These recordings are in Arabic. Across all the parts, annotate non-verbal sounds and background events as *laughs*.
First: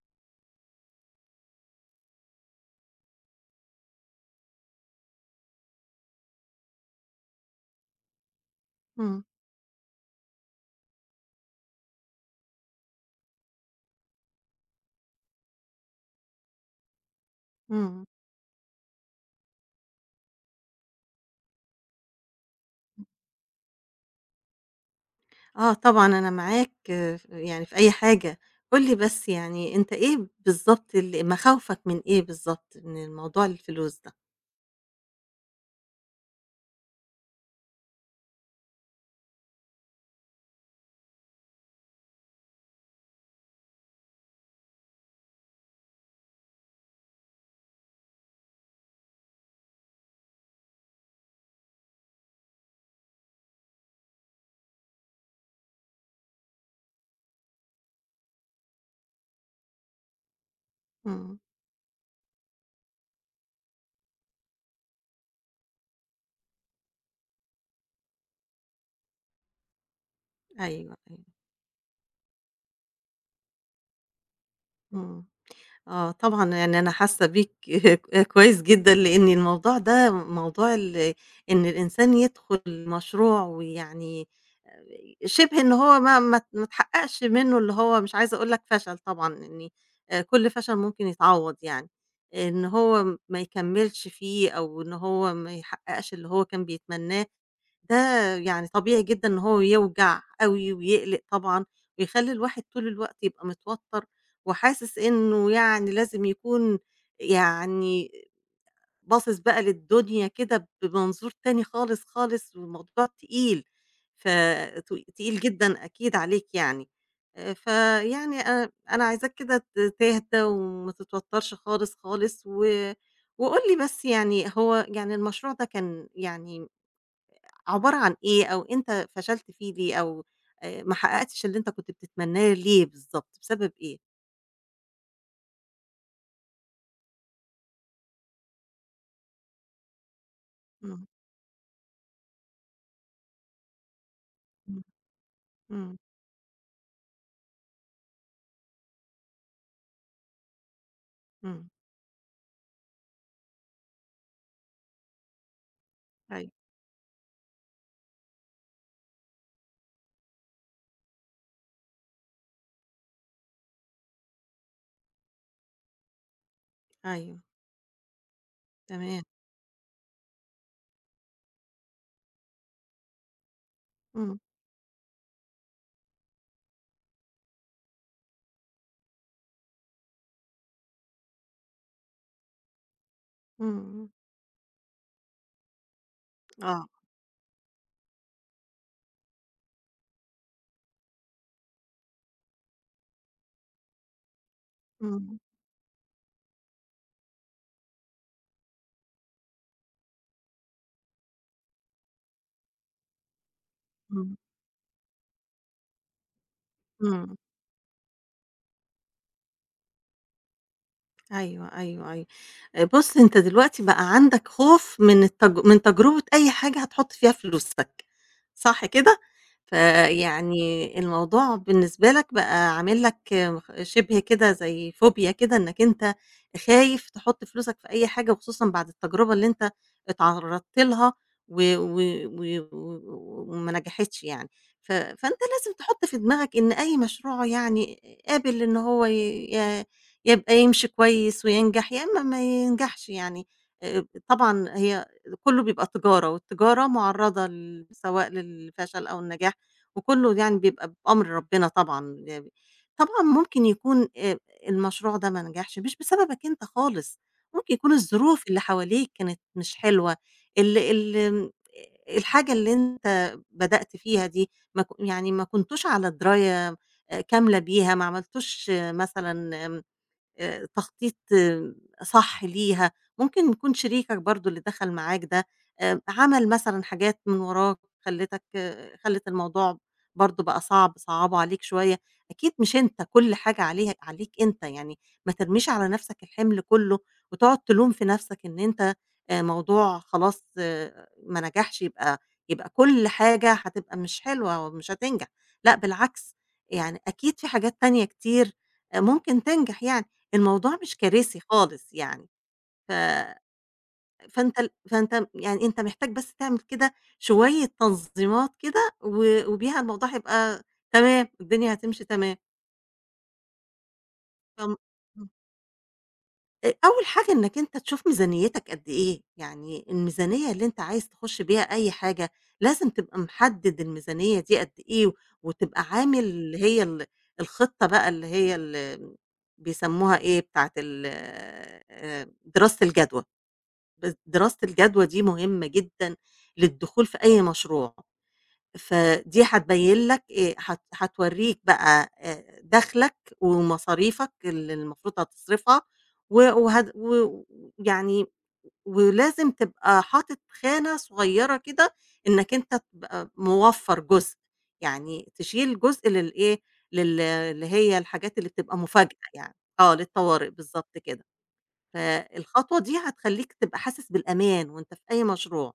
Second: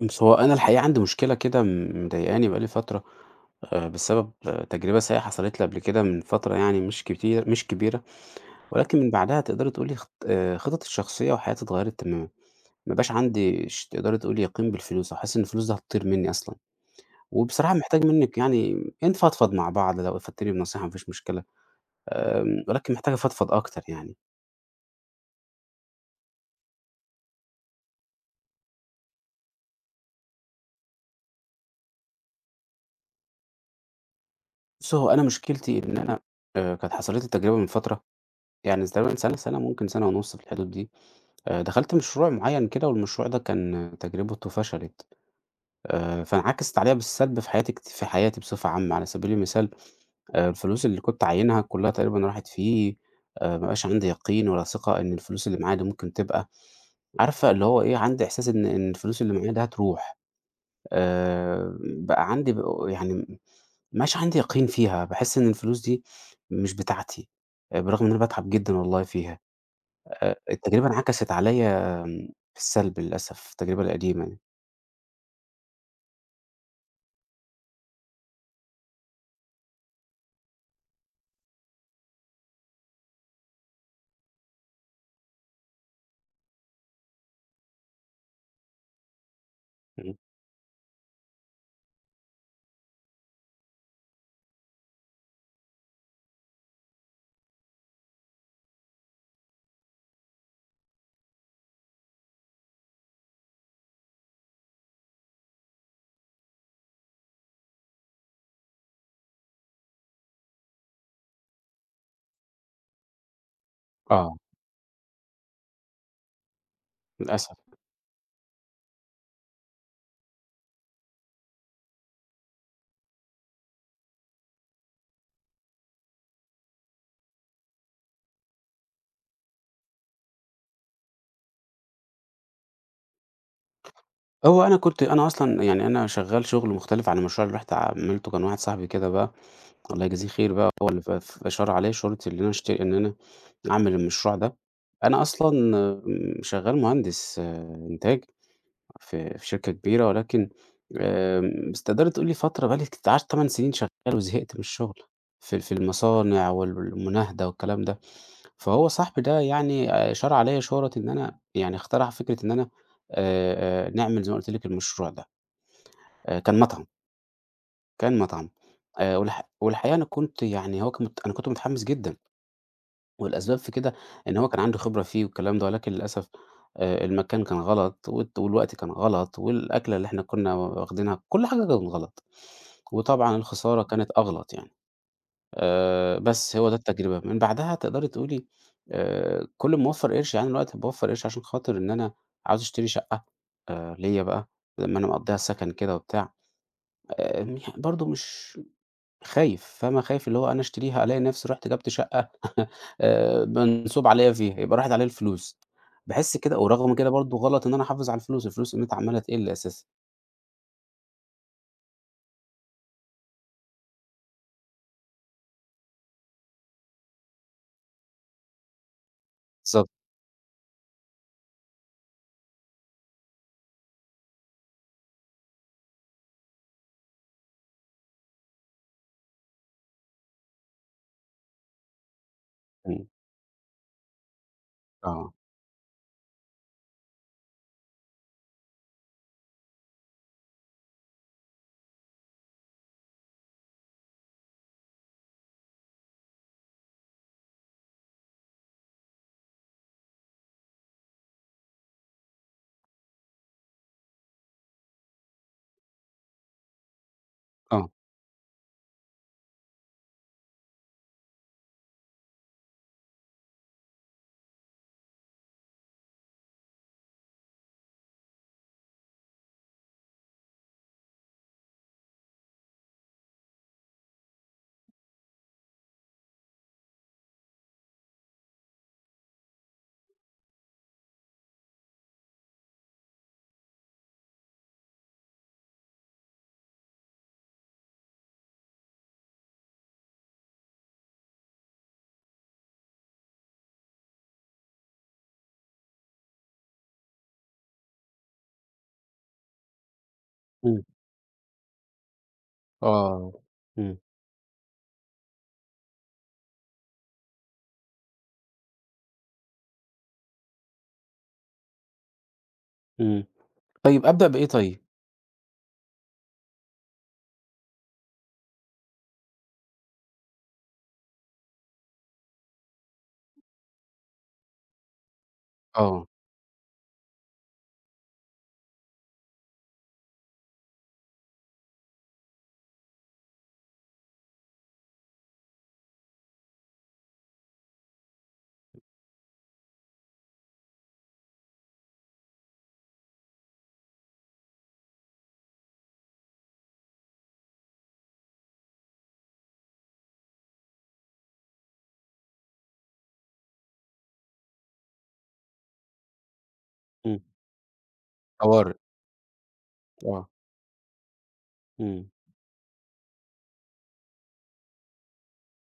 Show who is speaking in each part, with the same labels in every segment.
Speaker 1: بس هو أنا الحقيقة عندي مشكلة كده مضايقاني بقى لي فترة، بسبب تجربة سيئة حصلت لي قبل كده من فترة يعني مش كتير مش كبيرة، ولكن من
Speaker 2: إمم،
Speaker 1: بعدها تقدري تقولي خ خططي الشخصية وحياتي اتغيّرت تمامًا، ما بقاش عندي تقدري تقولي يقين بالفلوس، أو حاسس إن الفلوس دي هتطير مني أصلًا، وبصراحة
Speaker 2: إمم.
Speaker 1: محتاج منِّك يعني نفضفض مع بعض لو أفدتيني بنصيحة ما فيش مشكلة، ولكن محتاج أفضفض أكتر يعني.
Speaker 2: آه طبعًا أنا معاك يعني في أي حاجة. قُل لي بس يعني أنت إيه بالضبط مخاوفك من إيه بالضبط؟ من الموضوع الفلوس ده؟
Speaker 1: بُصّي هو أنا مشكلتي إن أنا كانت حصلت لي تجربة من فترة، يعني تقريبًا سنة، سنة ممكن سنة ونُص في الحدود دي. دخلت مشروع معيّن كده والمشروع ده كان تجربته فشلت، فانعكست عليَّ بالسلب في حياتي في حياتي بصفة عامة، على سبيل المثال الفلوس اللي كنت عاينها كلّها تقريبًا راحت فيه، ما بقاش عندي يقين ولا ثقة إن الفلوس اللي معايا دي ممكن تبقى عارفة اللي هو إيه، عندي إحساس إن الفلوس اللي معايا دي هتروح،
Speaker 2: إمم.
Speaker 1: بقى عندي يعني ما بقاش عندي يقين فيها، باحس إن الفلوس دي مش بتاعتي، برغم إن أنا باتعب جدًا والله فيها.
Speaker 2: أيوه،
Speaker 1: التجربة
Speaker 2: أيوه.
Speaker 1: انعكست عليَّ بالسلب للأسف، التجربة القديمة يعني،
Speaker 2: إمم. آه طبعًا، يعني أنا حاسة بيك *laughs* كويس جدًا، لإن الموضوع ده موضوع إن الإنسان يدخل مشروع ويعني آآ شِبه إن هو ما اتحققش منّه اللي هو مش عايزة أقول لك فشل طبعًا، إن
Speaker 1: إمم،
Speaker 2: كل فشل ممكن يتعوّض يعني، إن هو ما يكمّلش فيه أو إن هو ما يحققش اللي هو كان بيتمناه، ده يعني طبيعي جدًا إن هو يوجع أوي ويقلق طبعًا ويخلّي الواحد طول الوقت يبقى متوتر وحاسس إنه يعني لازم يكون يعني باصص بقى للدنيا كده بمنظور تاني خالص، خالص، والموضوع تقيل، ف
Speaker 1: آه.
Speaker 2: ت تقيل جدًا أكيد عليك يعني.
Speaker 1: للأسف.
Speaker 2: فيعني أنا عايزاك كده تهدى وما تتوترش خالص، خالص، وقُل لي بس يعني هو يعني المشروع ده كان يعني عبارة عن إيه، أو أنت فشلت فيه ليه، أو ما حققتش اللي أنت كنت بتتمناه ليه بالضبط، بسبب إيه؟
Speaker 1: هو أنا كنت أنا أصلًا يعني أنا شغّال شغل مختلف عن المشروع اللي رُحت عملته، كان واحد صاحبي كده بقى الله يجازيه خير بقى، هو اللي
Speaker 2: إمم،
Speaker 1: ف أشار عليَّ اللي أنا إن أنا أعمل المشروع ده. أنا أصلًا
Speaker 2: إمم.
Speaker 1: شغّال مهندس إنتاج. في شركة كبيرة ولكن
Speaker 2: إمم،
Speaker 1: بس تقدري تقولي فترة بقى لِك بتاع 8 سنين شغّالة وزهقت من الشغل في المصانع
Speaker 2: أيوه،
Speaker 1: والمناهدة والكلام ده، فهو صاحبي ده يعني شَرَع عليّا شورة إن أنا يعني اخترع فكرة إن أنا نعمل زي ما قُلت لِك المشروع ده، كان مطعم،
Speaker 2: أيوه،
Speaker 1: كان مطعم
Speaker 2: تمام،
Speaker 1: والحقيقة أنا كنت يعني هو كان مت أنا كنت متحمس جدًا. والأسباب في كده إن
Speaker 2: إمم،
Speaker 1: هو كان عنده خبرة فيه والكلام ده، ولكن للأسف المكان كان غلط والوقت كان غلط والأكلة اللي إحنا كنا واخدينها، كل حاجة كانت غلط. وطبعًا
Speaker 2: إمم،
Speaker 1: الخسارة
Speaker 2: إمم،
Speaker 1: كانت أغلط يعني. بس هو ده
Speaker 2: آه،
Speaker 1: التجربة. من بعدها تقدري تقولي كل ما أوفّر قرش يعني دلوقتي باوفّر قرش عشان خاطر إن أنا عاوز أشتري شقة ليّا بقى، لمّا أنا مقضّيها
Speaker 2: إمم،
Speaker 1: سَكَن كده وبتاع. برضه مش خايف، فاهمة، خايف اللي هو أنا أشتريها ألاقي نفسي رُحت جبت شقة *laughs* منسوب
Speaker 2: إمم،
Speaker 1: عليَّ فيها، يبقى راحت عليَّ الفلوس. باحس كده ورغم كده
Speaker 2: إمم.
Speaker 1: برضه غلط إن أنا أحافظ على الفلوس، الفلوس قيمتها عمّالة تقل أساسًا.
Speaker 2: أيوه، أيوه، أيوه. بُص، أنت دلوقتي بقى عندك خوف من التج من تجربة أي حاجة هتحُط فيها فلوسك، صح كده؟
Speaker 1: بالضبط،
Speaker 2: فيعني الموضوع بالنسبة لك بقى عامل لك شِبه كده زي فوبيا كده إنّك أنت خايف تحُط فلوسك في أي حاجة وخصوصًا بعد التجربة اللي أنت اتعرّضت لها و و و و
Speaker 1: إمم،
Speaker 2: وما نجحتش يعني. فأنت
Speaker 1: آه،
Speaker 2: لازم تحُط في دماغك إن أي مشروع يعني قابل إن هو ي ي يبقى يمشي كويس وينجح، يا إمّا ما ينجحش يعني، طبعًا هي كلّه بيبقى تجارة، والتجارة مُعرّضة سواء للفشل أو النجاح، وكلّه يعني بيبقى بأمر ربنا ب طبعًا ممكن يكون المشروع ده ما نجحش مش بسببك أنت خالص، ممكن
Speaker 1: آه،
Speaker 2: يكون الظروف اللي حواليك كانت مش حلوة، ال ال آمم الحاجة اللي أنت بدأت فيها دي ما ك يعني ما كنتوش على دراية كاملة بيها، ما عملتوش مثلًا تخطيط صح ليها، ممكن يكون شريكك برضه اللي دخل معاك ده عمل مثلًا حاجات من وراك خلّت الموضوع برضه بقى صعب، صعّبه عليك شوية، أكيد مش أنت كل حاجة عليك أنت، يعني ما ترميش على نفسك الحمل كلّه وتقعد تلوم في نفسك إن أنت موضوع خلاص ما نجحش يبقى كل حاجة هتبقى مش حلوة ومش هتنجح، لأ بالعكس، يعني أكيد في حاجات تانية كتير ممكن تنجح يعني. الموضوع
Speaker 1: إمم،
Speaker 2: مش كارثي خالص يعني، ف
Speaker 1: آه، إمم،
Speaker 2: فأنت ال فأنت يعني أنت محتاج بس تعمل كده شوية تنظيمات كده وبيها الموضوع هيبقى تمام، الدنيا هتمشي تمام.
Speaker 1: إمم. طيب أبدأ بإيه
Speaker 2: فم
Speaker 1: طيب؟
Speaker 2: إمم. أول حاجة إنّك أنت تشوف ميزانيتك قد إيه، يعني الميزانية اللي أنت عايز تخش بيها أي حاجة، لازم تبقى محدد الميزانية دي قد إيه، وتبقى
Speaker 1: آه،
Speaker 2: عامل اللي هي الخطة بقى اللي هي بيسموها إيه، بتاعة *laughs* دراسة الجدوى. دراسة الجدوى دي مهمة جدًا للدخول في أي مشروع، فدي هتبين لك هت هتورّيك بقى دخلك ومصاريفك اللي المفروض هتصرفها و وهد و ويعني ولازم تبقى حاطط خانة صغيرة كده إنك أنت تبقى موفّر جزء، يعني تشيل جزء للإيه،
Speaker 1: إمم،
Speaker 2: اللي هي الحاجات اللي
Speaker 1: طوارئ،
Speaker 2: بتبقى مفاجأة يعني، آه
Speaker 1: آه،
Speaker 2: للطوارئ بالضبط كده.
Speaker 1: إمم،
Speaker 2: فالخطوة دي هتخلّيك تبقى حاسس بالأمان وأنت في أي مشروع،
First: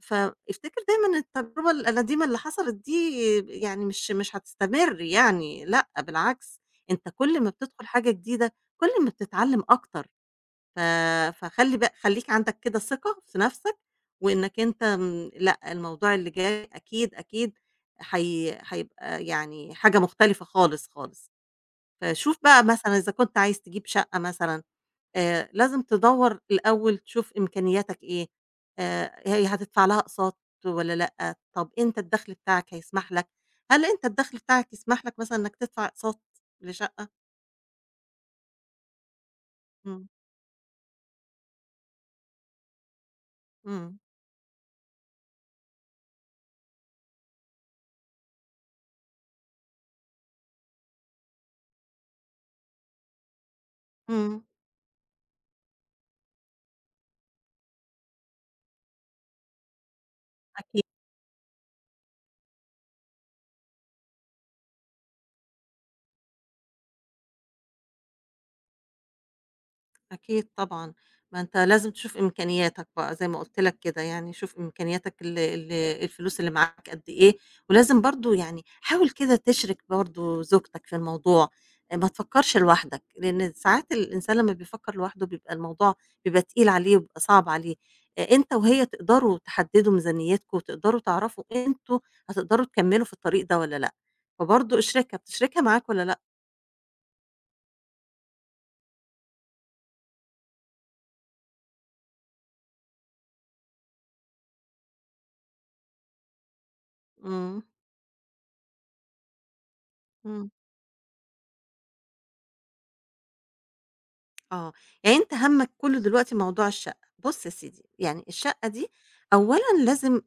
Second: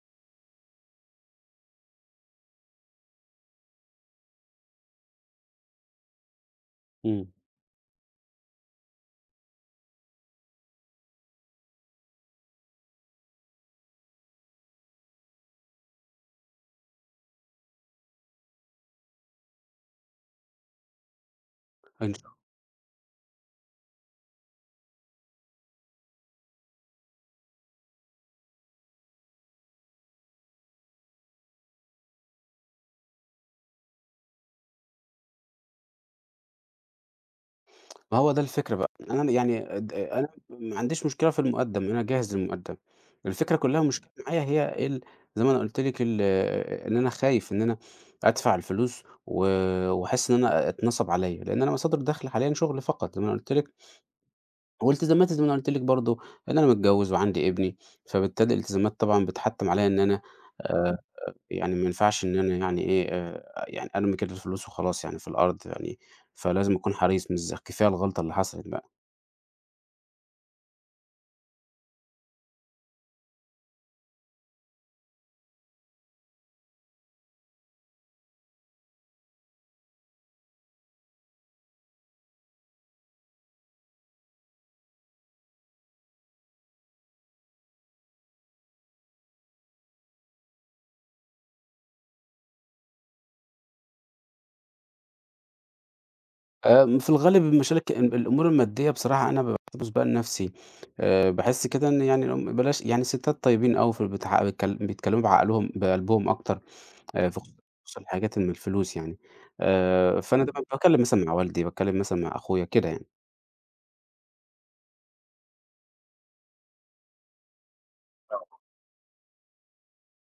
Speaker 2: فافتكر دايمًا التجربة النديمة اللي حصلت دي يعني مش هتستمر يعني، لأ بالعكس، أنت
Speaker 1: إمم.
Speaker 2: كل ما بتدخل حاجة جديدة كل ما بتتعلم أكتر، ف فخلّي بقى خلّيك عندك كده ثقة في نفسك، وإنك أنت لأ الموضوع اللي جاي أكيد، أكيد هيبقى يعني حاجة مختلفة خالص، خالص.
Speaker 1: إن
Speaker 2: فشوف بقى مثلًا إذا كنت عايز تجيب شقة مثلًا لازم تدوّر الأول تشوف إمكانياتك إيه، هي هتدفع لها أقساط والّا لأ، طَب أنت الدخل بتاعك هيسمح لك، هل أنت الدخل بتاعك يسمح لك مثلًا إنك تدفع أقساط لشقة؟
Speaker 1: ما هو ده الفكرة بقى، أنا يعني
Speaker 2: إمم،
Speaker 1: أنا ما عنديش مشكلة في المُقدّم، أنا جاهز للمُقدّم، الفكرة كلّها
Speaker 2: إمم،
Speaker 1: مشكلة معايا هي زي ما أنا قُلت لِك إن أنا خايف إن أنا أدفع الفلوس وأحس إن أنا اتنصب عليّا، لإن أنا مصادر دخلي حاليًا شُغل فقط زي ما أنا قُلت لِك،
Speaker 2: إمم.
Speaker 1: والتزاماتي زي ما أنا قُلت لِك برضه إن أنا متجوّز وعندي ابني، فبالتالي الالتزامات طبعًا بتحتّم عليّا إن أنا
Speaker 2: أكيد.
Speaker 1: آآ يعني ما ينفعش إن أنا يعني إيه، يعني أرمي كده الفلوس وخلاص يعني في الأرض يعني، فلازم أكون حريص مش كفاية الغلطة اللي حصلت بقى.
Speaker 2: أكيد طبعًا، ما أنت لازم تشوف إمكانياتك بقى زي ما قُلت لك كده، يعني شوف إمكانياتك ال ال الفلوس اللي معاك قد إيه، ولازم برضه يعني حاول كده تشرِك برضه زوجتك في الموضوع، آه، ما تفكّرش لوحدك، لإن ساعات الإنسان لمّا بيفكّر لوحده بيبقى الموضوع بيبقى تقيل عليه وبيبقى صعب عليه، أنت وهي تقدروا تحدّدوا ميزانيتكم وتقدروا تعرفوا أنتم هتقدروا تكمّلوا في الطريق ده والّا لأ، فبرضه اشرِكها، بتشرِكها معاك والّا لأ؟
Speaker 1: في الغالب المشاكل الأمور المادية بصراحة أنا باحتفظ بيها لنفسي، باحس كده إن يعني بلاش يعني الستات طيبين أوي في البتاع بيتكلموا بعقلهم بقلبهم أكتر في
Speaker 2: إمم،
Speaker 1: خصوص الحاجات من الفلوس يعني، فأنا
Speaker 2: إمم.
Speaker 1: دايمًا باتكلم مثلًا مع والدي، باتكلم مثلًا مع أخويا كده يعني.
Speaker 2: آه، يعني أنت همّك كلّه دلوقتي موضوع الشقة، بُص يا سيدي، يعني الشقة دي أولًا لازم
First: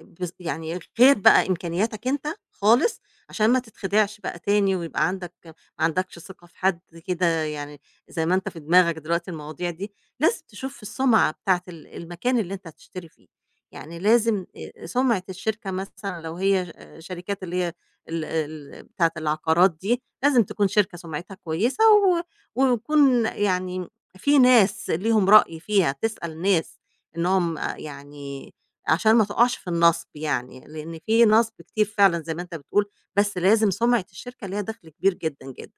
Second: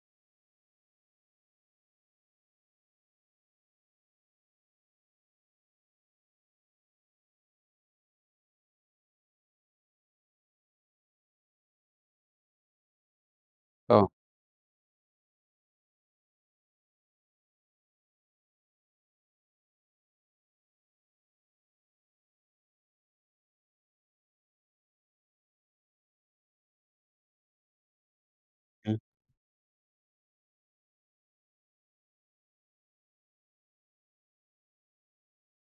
Speaker 2: يعني غير بقى إمكانياتك أنت خالص، عشان ما تتخدعش بقى تاني ويبقى ما عندكش ثقة في حد كده يعني زي ما أنت في دماغك دلوقتي المواضيع دي، لازم تشوف السُمعة بتاعة المكان اللي أنت هتشتري فيه، يعني
Speaker 1: آه،
Speaker 2: لازم سُمعة الشركة مثلًا لو هي شركات اللي هي ال ال بتاعة العقارات دي، لازم تكون شركة سُمعتها كويسة ويكون يعني في ناس ليهم رأي فيها، تسأل ناس إنهم يعني
Speaker 1: إمم،
Speaker 2: عشان ما تقعش في النصب يعني، لإن في نصب كتير فعلًا زي ما أنت بتقول، بس لازم سمعة الشركة ليها دخل كبير جدًا، جدًا.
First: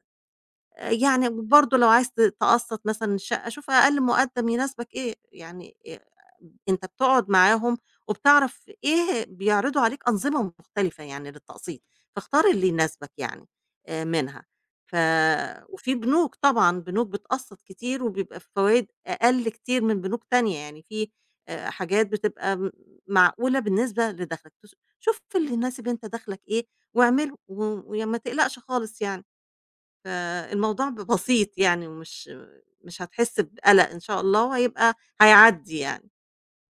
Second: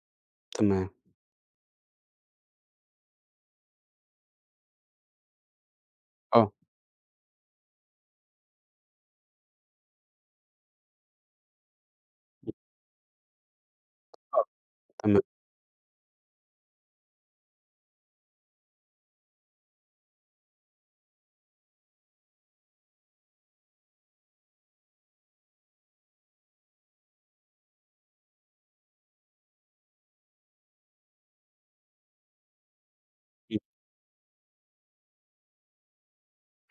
Speaker 1: تمام،
Speaker 2: يعني وبرضه لو عايز تقسّط مثلًا الشقة، شوف أقل مقدّم يناسبك إيه، يعني
Speaker 1: آه،
Speaker 2: أنت بتقعد معاهم وبتعرف إيه بيعرضوا عليك أنظمة مختلفة يعني للتقسيط، فاختار
Speaker 1: م،
Speaker 2: اللي يناسبك يعني منها.
Speaker 1: آه،
Speaker 2: ف
Speaker 1: تمام.
Speaker 2: وفي بنوك طبعًا، بنوك بتقسّط كتير وبيبقى فوايد أقل كتير من بنوك تانية، يعني في حاجات بتبقى معقولة بالنسبة لدخلك، شوف اللي يناسب أنت دخلك إيه واعمله ويا ما تقلقش خالص يعني. فالموضوع بسيط يعني ومش مش هتحس بقلق إن شاء الله وهيبقى هيعدّي يعني.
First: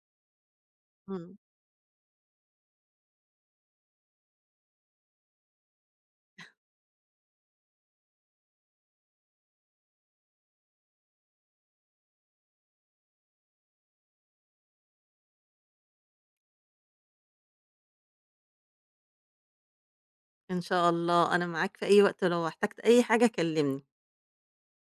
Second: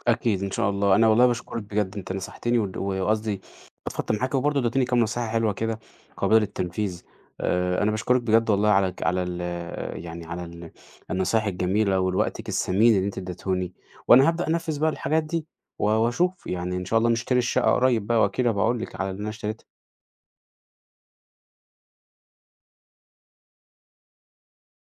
Speaker 1: أكيد إن شاء الله، أنا والله
Speaker 2: إمم.
Speaker 1: باشكرك بجد أنت نصحتني وقصدي فضفضت معاك وبرضه اديتني كام نصيحة حلوة كده قابلة للتنفيذ، أنا باشكرك بجد والله على على يعني على النصايح الجميلة ووقتِك الثمين اللي أنتِ اديتهوني، وأنا هابدأ أنفذ بقى الحاجات دي واشوف، يعني إن شاء الله نشتري الشقة قريب بقى وأكيد هابقى أقول لِك على اللي أنا اشتريتها.
Speaker 2: إن شاء الله، أنا معاك في أي وقت ولو احتجت أي حاجة كلّمني.